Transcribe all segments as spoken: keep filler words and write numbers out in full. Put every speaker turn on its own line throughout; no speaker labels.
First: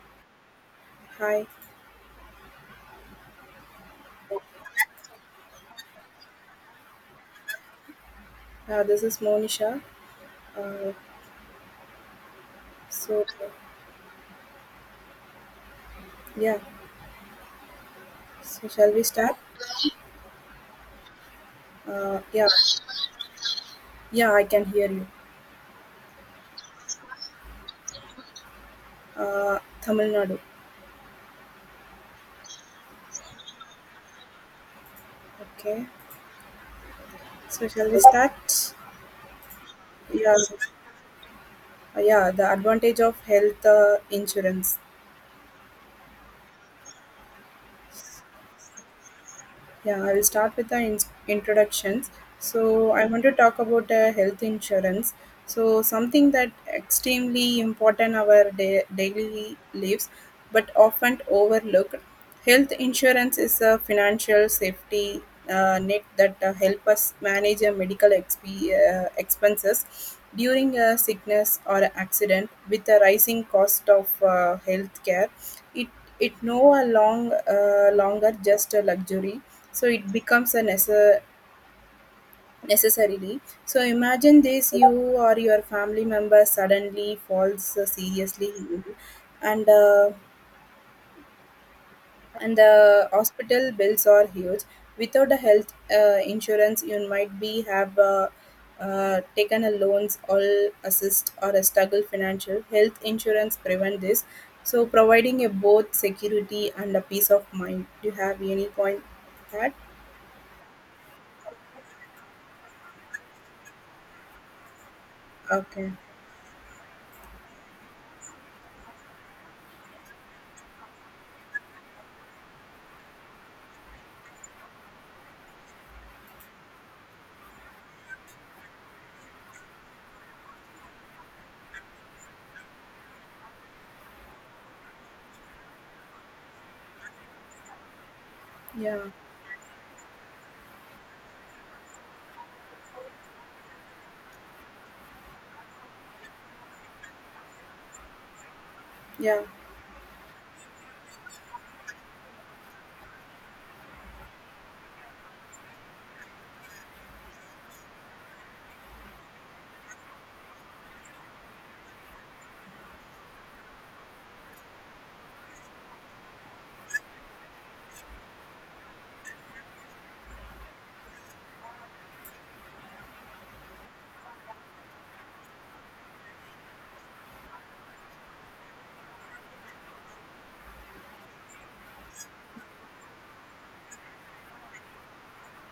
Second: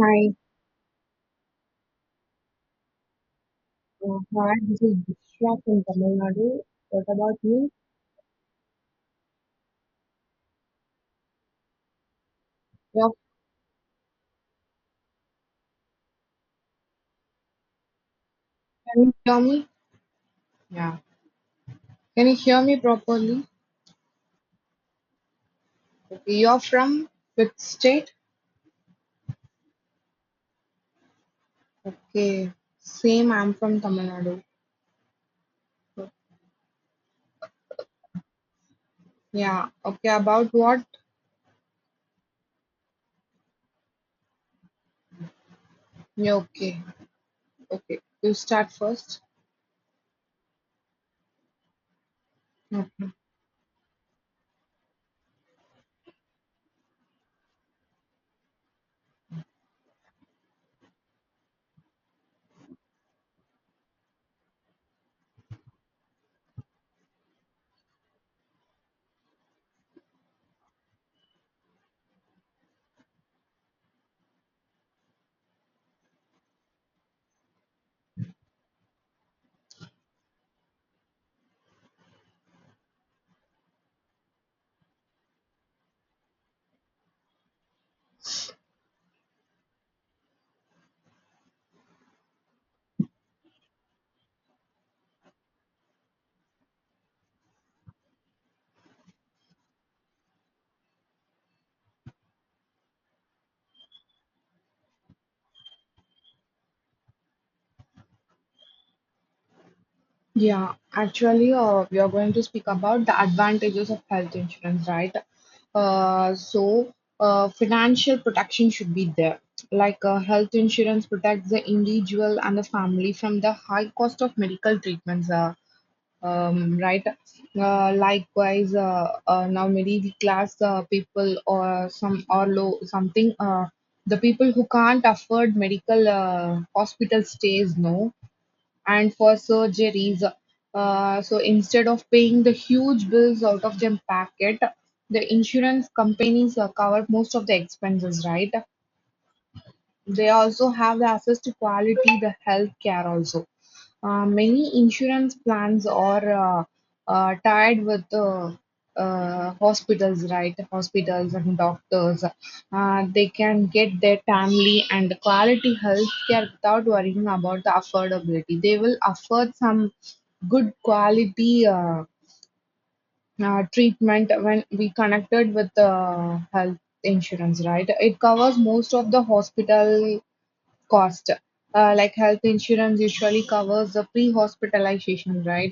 Hi,
Hi,
uh, hi. This is Dishra from Tamil Nadu. What about you?
uh, this is Monisha. Uh,
You're,
so, yeah, so shall we
can you
start?
hear me?
Uh,
Can you
yeah,
hear me properly?
yeah, I can hear you.
Okay, you're from which state?
Uh, Tamil Nadu.
Okay, same. I'm from Tamil Nadu.
Okay, so shall we start?
Yeah. Okay.
Yeah,
About what?
uh, yeah. The advantage of health uh, insurance.
Yeah, okay. Okay. You start first.
Yeah, I will start with the in- introductions. So, I want to talk about uh, health insurance. So, something that extremely important our da- daily lives, but often overlooked. Health insurance is a financial safety uh, net that uh, help us manage our medical exp- uh, expenses during a sickness or accident. With the rising cost of uh, health care, it it no a long, uh, longer just a luxury, so it becomes a necessary. Necessarily. So imagine this, you or your family member suddenly falls uh, seriously ill and uh, and the hospital bills are huge. Without a health uh, insurance, you might be have uh, uh, taken a loans or assist or a struggle financial. Health insurance prevent this, so providing a both security and a peace of mind. Do you have any point that?
Yeah, actually, uh, we are going to speak about the advantages of health insurance, right?
Okay,
Uh, so, uh, financial protection should be there. Like, uh, health insurance protects the individual and the family from the high cost of medical treatments, uh, um, right? Uh, likewise, uh, uh, now middle class uh, people or some or low something, uh, the people who can't afford medical uh, hospital stays, no
yeah,
and for surgeries. Uh, so instead of paying the huge bills out of their pocket, the insurance companies uh, cover most of the expenses, right?
yeah.
They also have the access to quality the health care also. uh, many insurance plans are uh, uh, tied with uh, uh, hospitals, right? Hospitals and doctors. Uh, they can get their timely and quality health care without worrying about the affordability. They will afford some good quality uh, uh, treatment when we connected with the health insurance, right? It covers most of the hospital cost. Uh, like health insurance usually covers the pre-hospitalization, right?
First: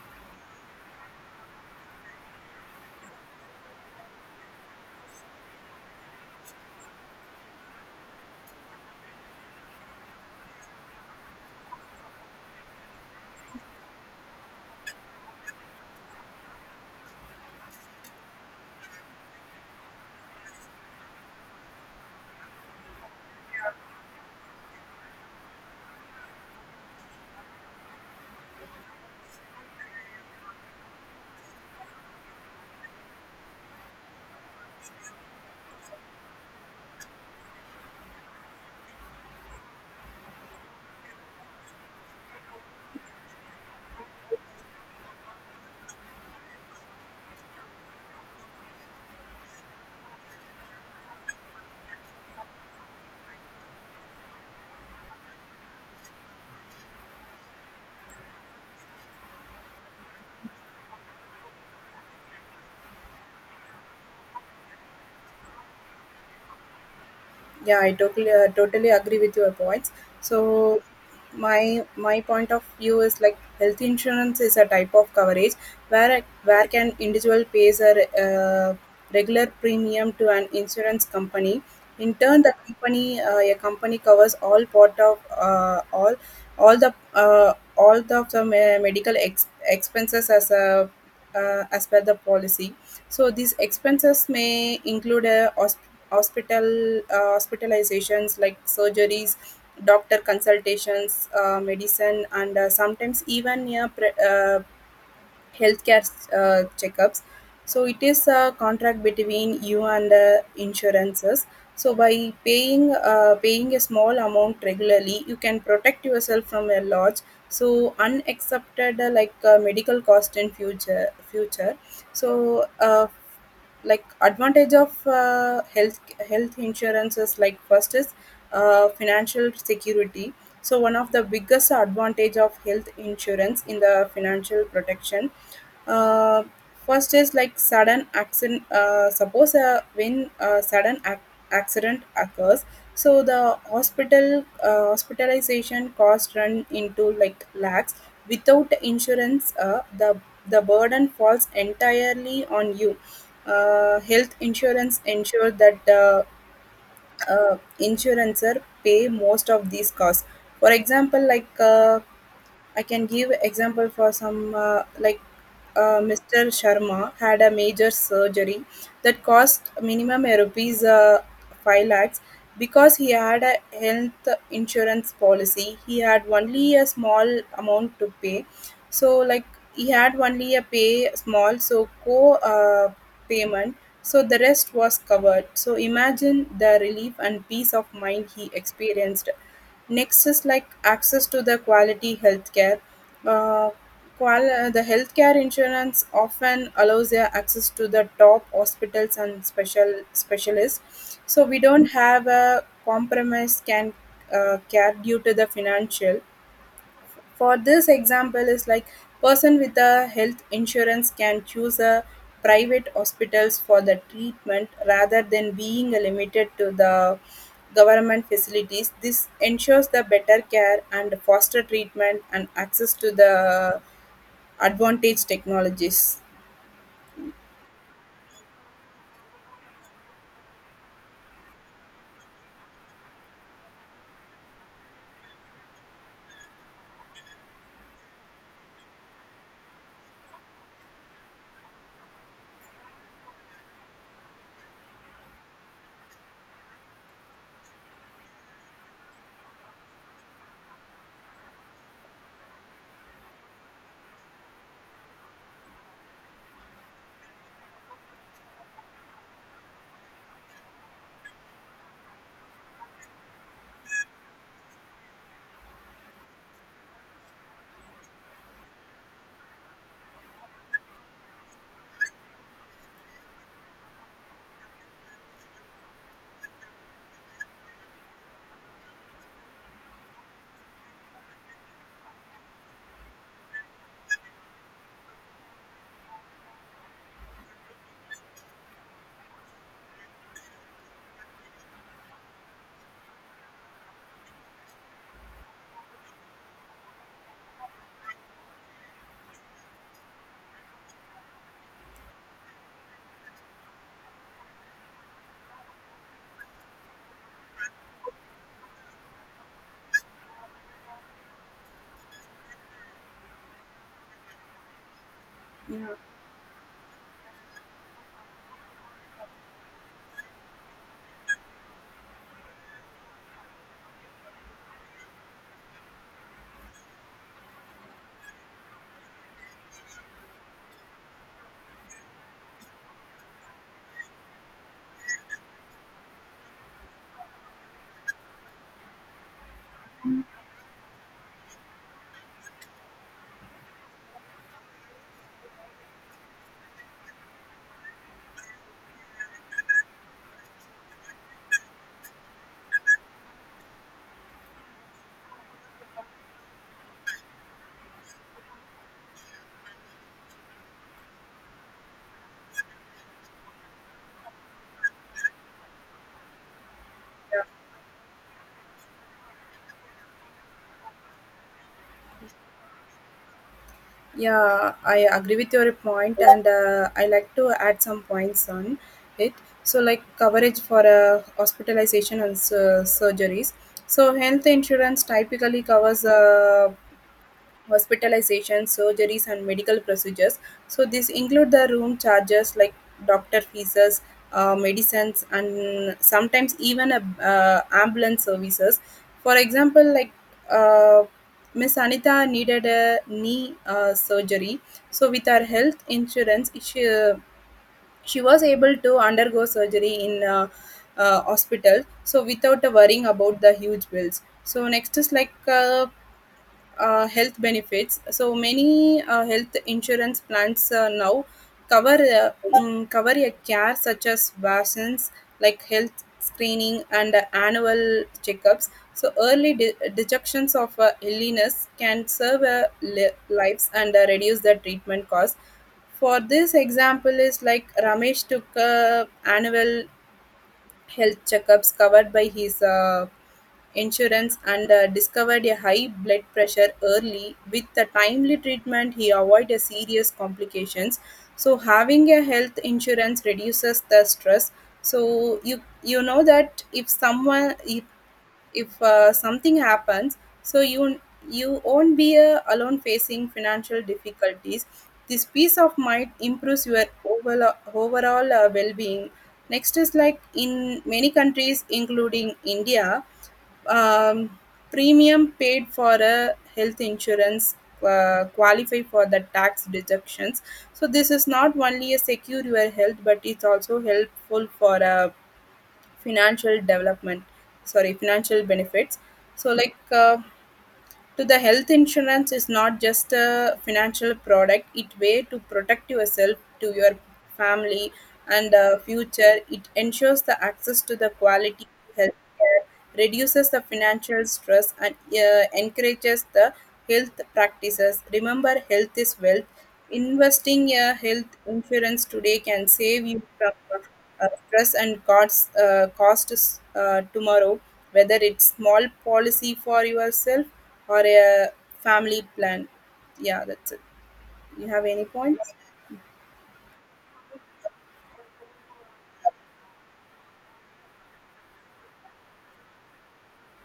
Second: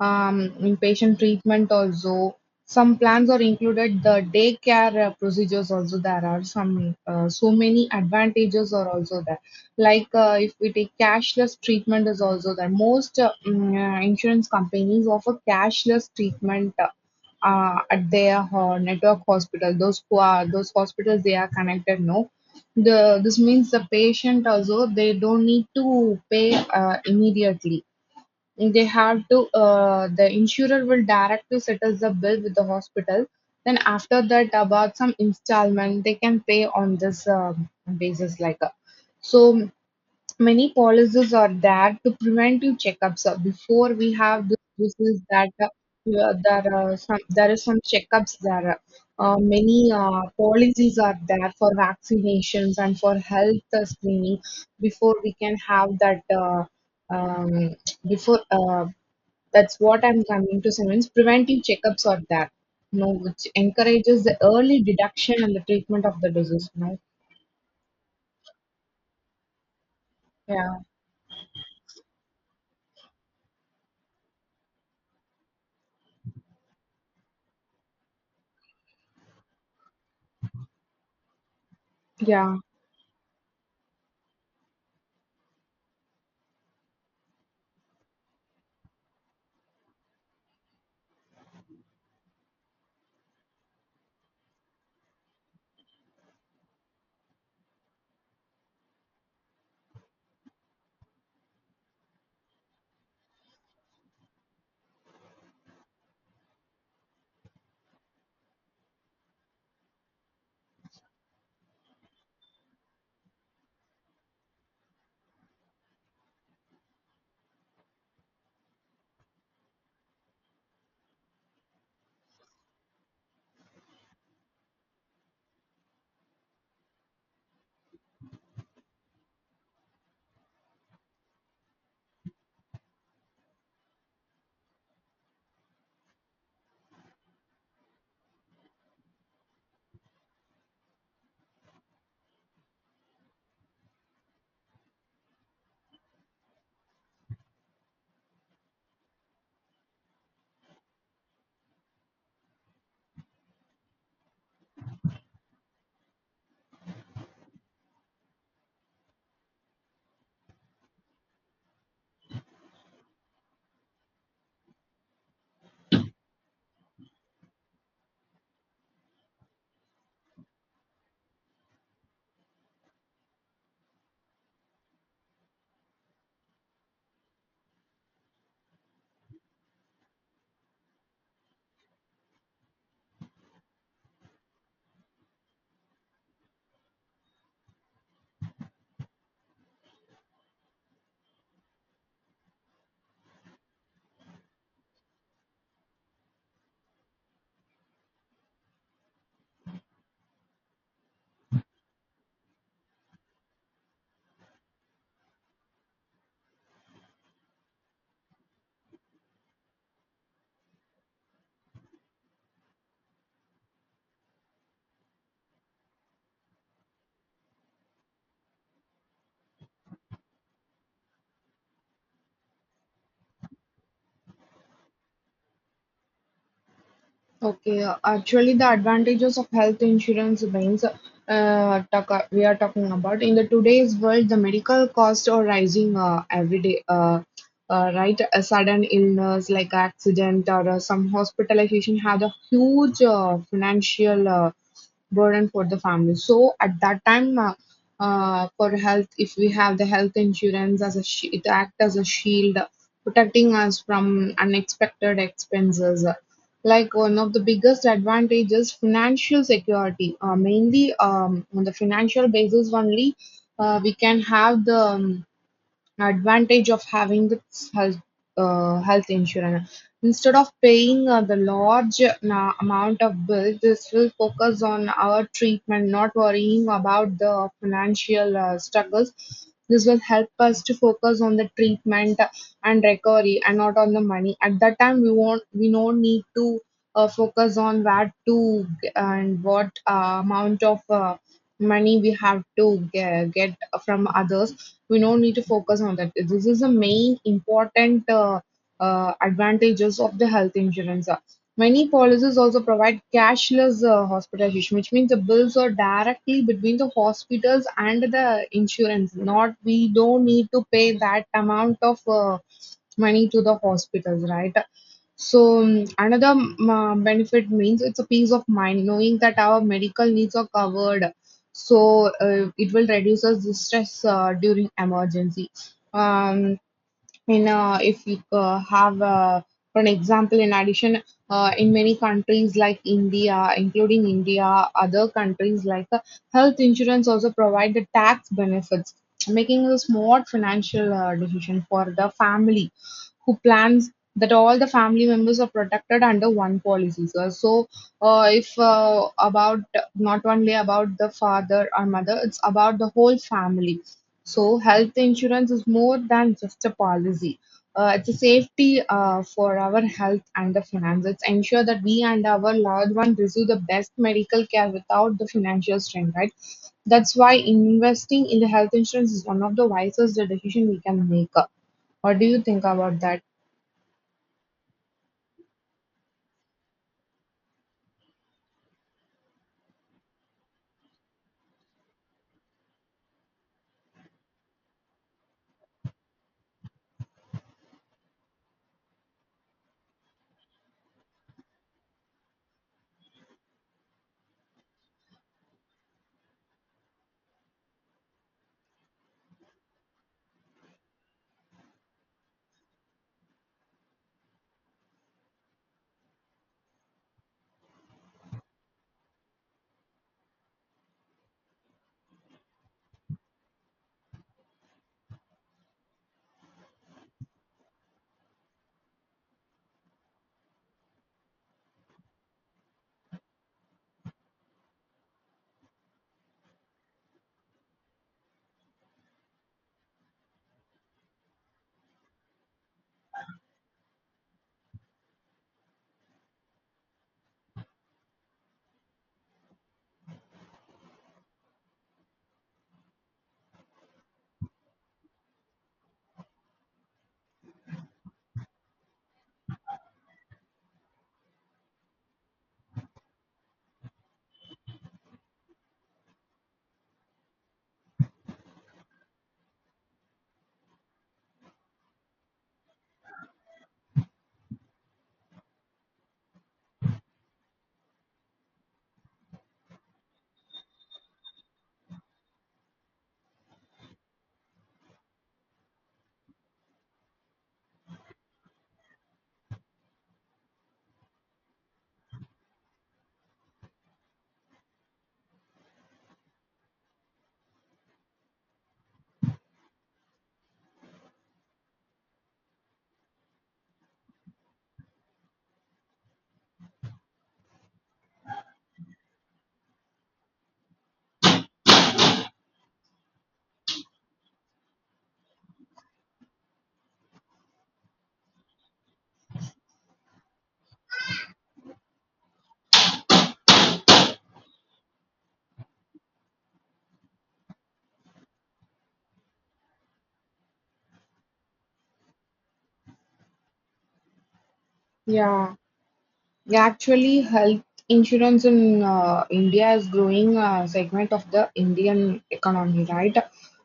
Um, inpatient treatment also. Some plans are included the daycare uh, procedures also. There are some uh, so many advantages are also there. Like uh, if we take cashless treatment is also there. Most uh, mm, uh, insurance companies offer cashless treatment. Uh, uh, at their uh, network hospital, those who are those hospitals they are connected, no the this means the patient also they don't need to pay uh, immediately. They have to uh, the insurer will direct to settle the bill with the hospital. Then after that, about some installment they can pay on this um basis like. Uh, so many policies are there to preventive checkups. Uh, Before we have this disease, that uh, yeah, there are some there is some checkups there. Uh, many uh, policies are there for vaccinations and for health uh, screening before we can have that. Uh, um, before uh, that's what I'm coming to say. Means preventive checkups are there, you know, which encourages the early detection and the treatment of the disease. You know?
Yeah, I totally uh, totally agree with your points. So
Yeah.
my my point of view is like health insurance is a type of coverage where where can individual pays a re- uh, regular premium to an insurance company. In turn, the
Yeah.
company uh, a company covers all part of uh, all all the uh, all the, the medical ex- expenses as a uh, as per the policy. So these expenses may include uh, hosp- hospital uh, hospitalizations like surgeries, doctor consultations, uh, medicine, and uh, sometimes even yeah, pre- uh, healthcare uh, checkups. So it is a contract between you and uh, insurances. So by paying uh, paying a small amount regularly, you can protect yourself from a large so unaccepted uh, like uh, medical cost in future future so uh, like advantage of uh, health health insurances. Like, first is uh, financial security. So one of the biggest advantage of health insurance in the financial protection, uh, first is like sudden accident. Uh, suppose uh, when a sudden ac- accident occurs, so the hospital uh, hospitalization cost run into like lakhs without insurance. Uh, the the burden falls entirely on you. Uh, health insurance ensure that the uh, insurancer pay most of these costs. For example, like uh, I can give example for some uh, like uh, mister Sharma had a major surgery that cost minimum rupees uh, five lakhs. Because he had a health insurance policy, he had only a small amount to pay. So like he had only a pay small so co uh, payment. So the rest was covered. So imagine the relief and peace of mind he experienced. Next is like access to the quality healthcare. Uh, qual- uh, the healthcare insurance often allows their access to the top hospitals and special specialists. So we don't have a compromise can uh, care due to the financial. For this example is like person with a health insurance can choose a private hospitals for the treatment rather than being limited to the government facilities. This ensures the better care and faster treatment and access to the advantage technologies.
Okay, uh, actually, the advantages of health insurance means uh, talk, we are talking about in the today's world, the medical costs are rising uh, every day. Uh, uh, right, a sudden illness like accident or uh, some hospitalization has a huge uh, financial uh, burden for the family. So at that time, uh, uh, for health, if we have the health insurance as a sh- it act as a shield, protecting us from unexpected expenses. Like one of the biggest advantages, financial security. Uh, mainly um, on the financial basis only, uh, we can have the um, advantage of having this health uh, health insurance. Instead of paying uh, the large na- amount of bills, this will focus on our treatment, not worrying about the financial uh, struggles. This will help us to focus on the treatment and recovery, and not on the money. At that time, we won't we don't need to uh, focus on where to g- and what uh, amount of uh, money we have to ge- get from others we don't need to focus on that. This is the main important uh, uh, advantages of the health insurance. Uh, Many policies also provide cashless uh, hospitalization, which means the bills are directly between the hospitals and the insurance. Not we don't need to pay that amount of uh, money to the hospitals, right? So mm,
Yeah.
another mm, uh, benefit means it's a peace of mind knowing that our medical needs are covered. So uh, it will reduce us the stress uh, during emergency. Um, in uh, if you uh, have uh, for an example, in addition, uh, in many countries like India, including India, other countries like uh, health insurance also provide the tax benefits, making this more financial uh, decision for the family who plans that all the family members are protected under one policy, sir. So, uh, if uh, about not only about the father or mother, it's about the whole family. So, health insurance is more than just a policy. Uh, it's a safety uh, for our health and the finances. It's ensure that we and our loved one receive the best medical care without the financial strain, right? That's why investing in the health insurance is one of the wisest decision we can make. Uh, What do you think about that?
Yeah, I agree with your point, and uh, I like to add some points on it. So, like coverage for uh, hospitalization and uh, surgeries. So, health insurance typically covers uh, hospitalization, surgeries, and medical procedures. So this include the room charges like doctor fees, uh, medicines, and sometimes even a, uh, ambulance services. For example, like uh, Miss Anita needed a knee uh, surgery, so with her health insurance, she she was able to undergo surgery in. Uh, uh, hospital so without worrying about the huge bills. So next is like uh, uh, health benefits. So many uh, health insurance plans uh, now cover uh, mm, cover a care such as vaccines, like health screening and uh, annual checkups. So early de- detections of uh, illness can serve uh, li- lives and uh, reduce the treatment cost. For this example is like Ramesh took a annual health checkups covered by his uh, insurance and uh, discovered a high blood pressure early. With the timely treatment, he avoided serious complications. So having a health insurance reduces the stress. So you you know that if someone if if uh, something happens, so you you won't be uh, alone facing financial difficulties. This peace of mind improves your overall, overall uh, well-being. Next is like in many countries including India, um, premium paid for a health insurance uh, qualify for the tax deductions. So this is not only a secure your health, but it's also helpful for a financial development, sorry financial benefits. So like uh, to the health insurance is not just a financial product, it way to protect yourself to your family and uh, future. It ensures the access to the quality health care, reduces the financial stress, and uh, encourages the health practices. Remember, health is wealth. Investing a health insurance today can save you from uh, stress and costs uh, costs uh, tomorrow, whether it's small policy for yourself or a family plan. Yeah, that's it. You have any points?
Yeah, yeah, actually, health insurance in uh, India is growing uh, segment of the Indian economy, right?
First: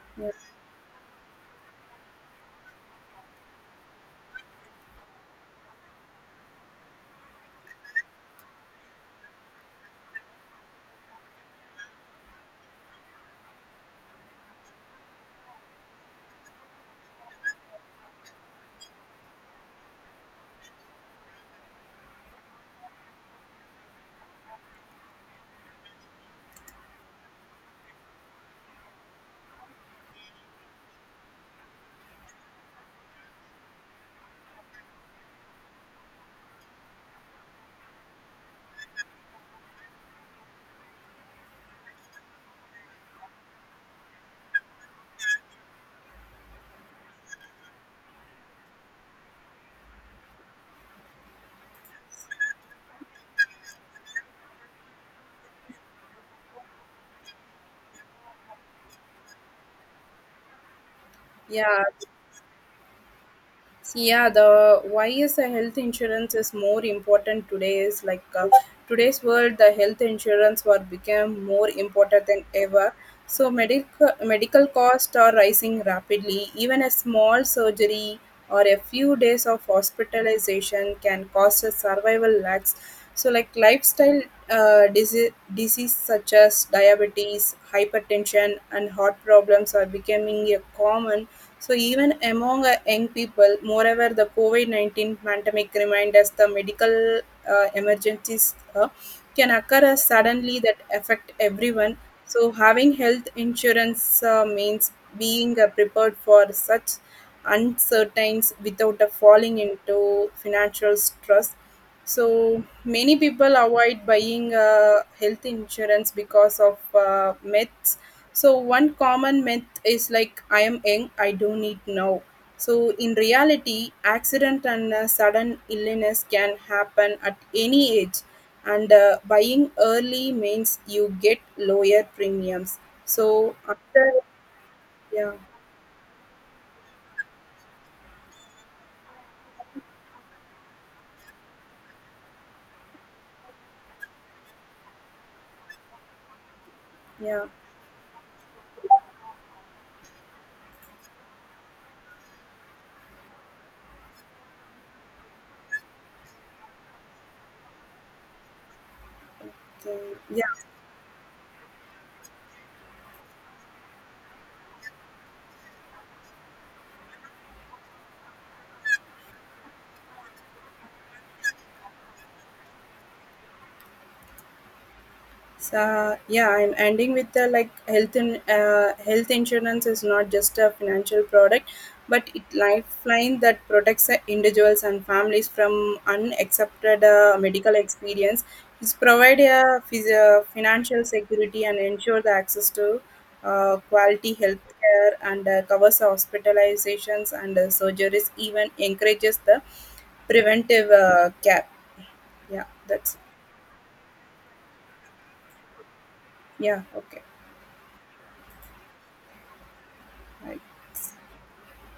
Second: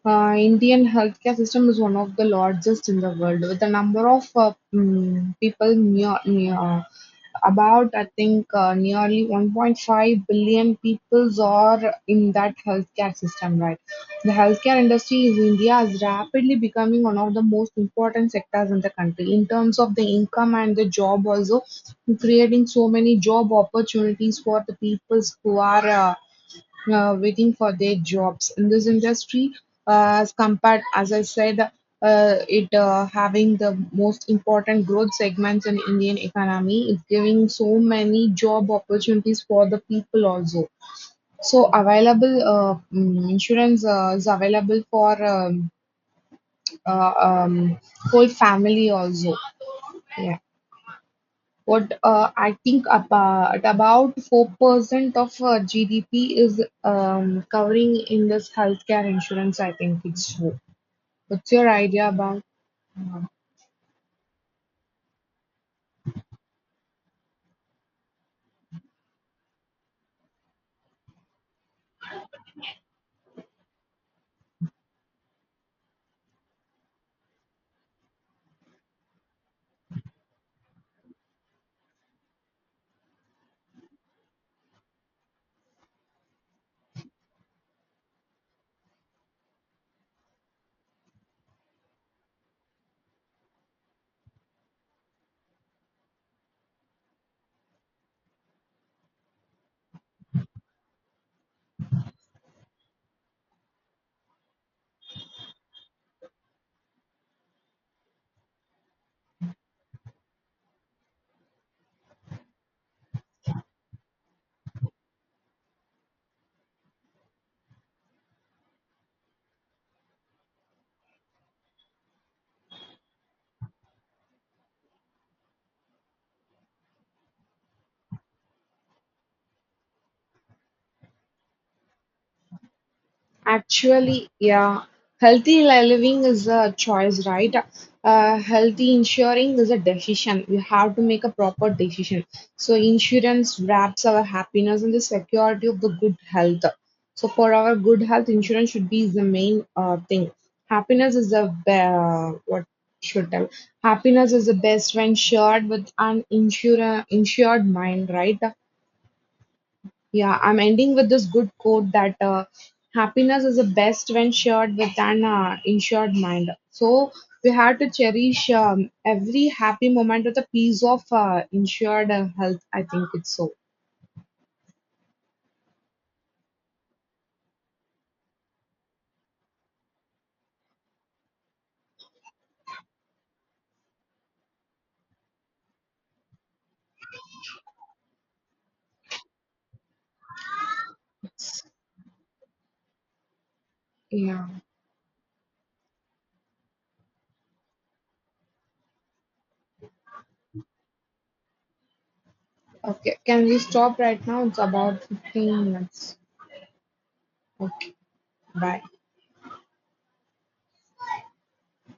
Uh, Indian healthcare system is one of the largest in the world, with the number of uh, mm, people near, near uh, about, I think, uh, nearly one point five billion peoples are in that healthcare system, right? The healthcare industry in India is rapidly becoming one of the most important sectors in the country in terms of the income and the job also, creating so many job opportunities for the peoples who are uh, uh, waiting for their jobs in this industry. uh, as compared as I said, uh, it uh, having the most important growth segments in Indian economy, it's giving so many job opportunities for the people also. So available uh, mm, insurance uh, is available for um, uh, um, whole family also. Yeah. What uh, I think about about four percent of uh, G D P is um, covering in this healthcare insurance. I think it's true. What's your
Yeah.
idea about?
Yeah, the why is the health insurance is more important today is like uh, today's world the health insurance were become more important than ever. So medical medical costs are rising rapidly. Even a small surgery or a few days of hospitalization can cost a survival lakhs. So like lifestyle uh, disease, disease such as diabetes, hypertension and heart problems are becoming a common, so even among uh, young people. Moreover, the covid nineteen pandemic reminds us the medical uh, emergencies uh, can occur as suddenly that affect everyone. So having health insurance uh, means being uh, prepared for such uncertainties without uh, falling into financial stress. So many people avoid buying uh, health insurance because of uh, myths. So one common myth is like, I am young, I don't need now. So in reality, accident and uh, sudden illness can happen at any age, and uh, buying early means you get lower premiums. So after
Actually, yeah,
yeah,
healthy li- living is a choice, right? Uh, healthy insuring is a decision. We have to make a proper decision. So, insurance wraps our happiness and the security of the good health. So,
yeah,
for our good health, insurance should be the main uh, thing. Happiness is the be- uh, what should tell. Happiness is the best when shared with an insure- insured mind, right?
okay.
Yeah,
Yeah.
I'm ending with this good quote that uh, happiness is the best when shared with an uh, insured mind. So we have to cherish um, every happy moment with a piece of uh, insured uh, health. I think it's so.
So yeah, I'm ending with the like health in, uh, health insurance is not just a financial product, but it lifeline that protects uh, individuals and families from unaccepted uh, medical experience. It's provide a physio- financial security and ensure the access to uh, quality
Yeah.
health care and uh, covers hospitalizations and uh, surgeries. Even encourages the preventive uh, care. Yeah,
Okay.
that's
Can we stop right now? It's about fifteen minutes.
yeah, okay.
Okay. Bye.
I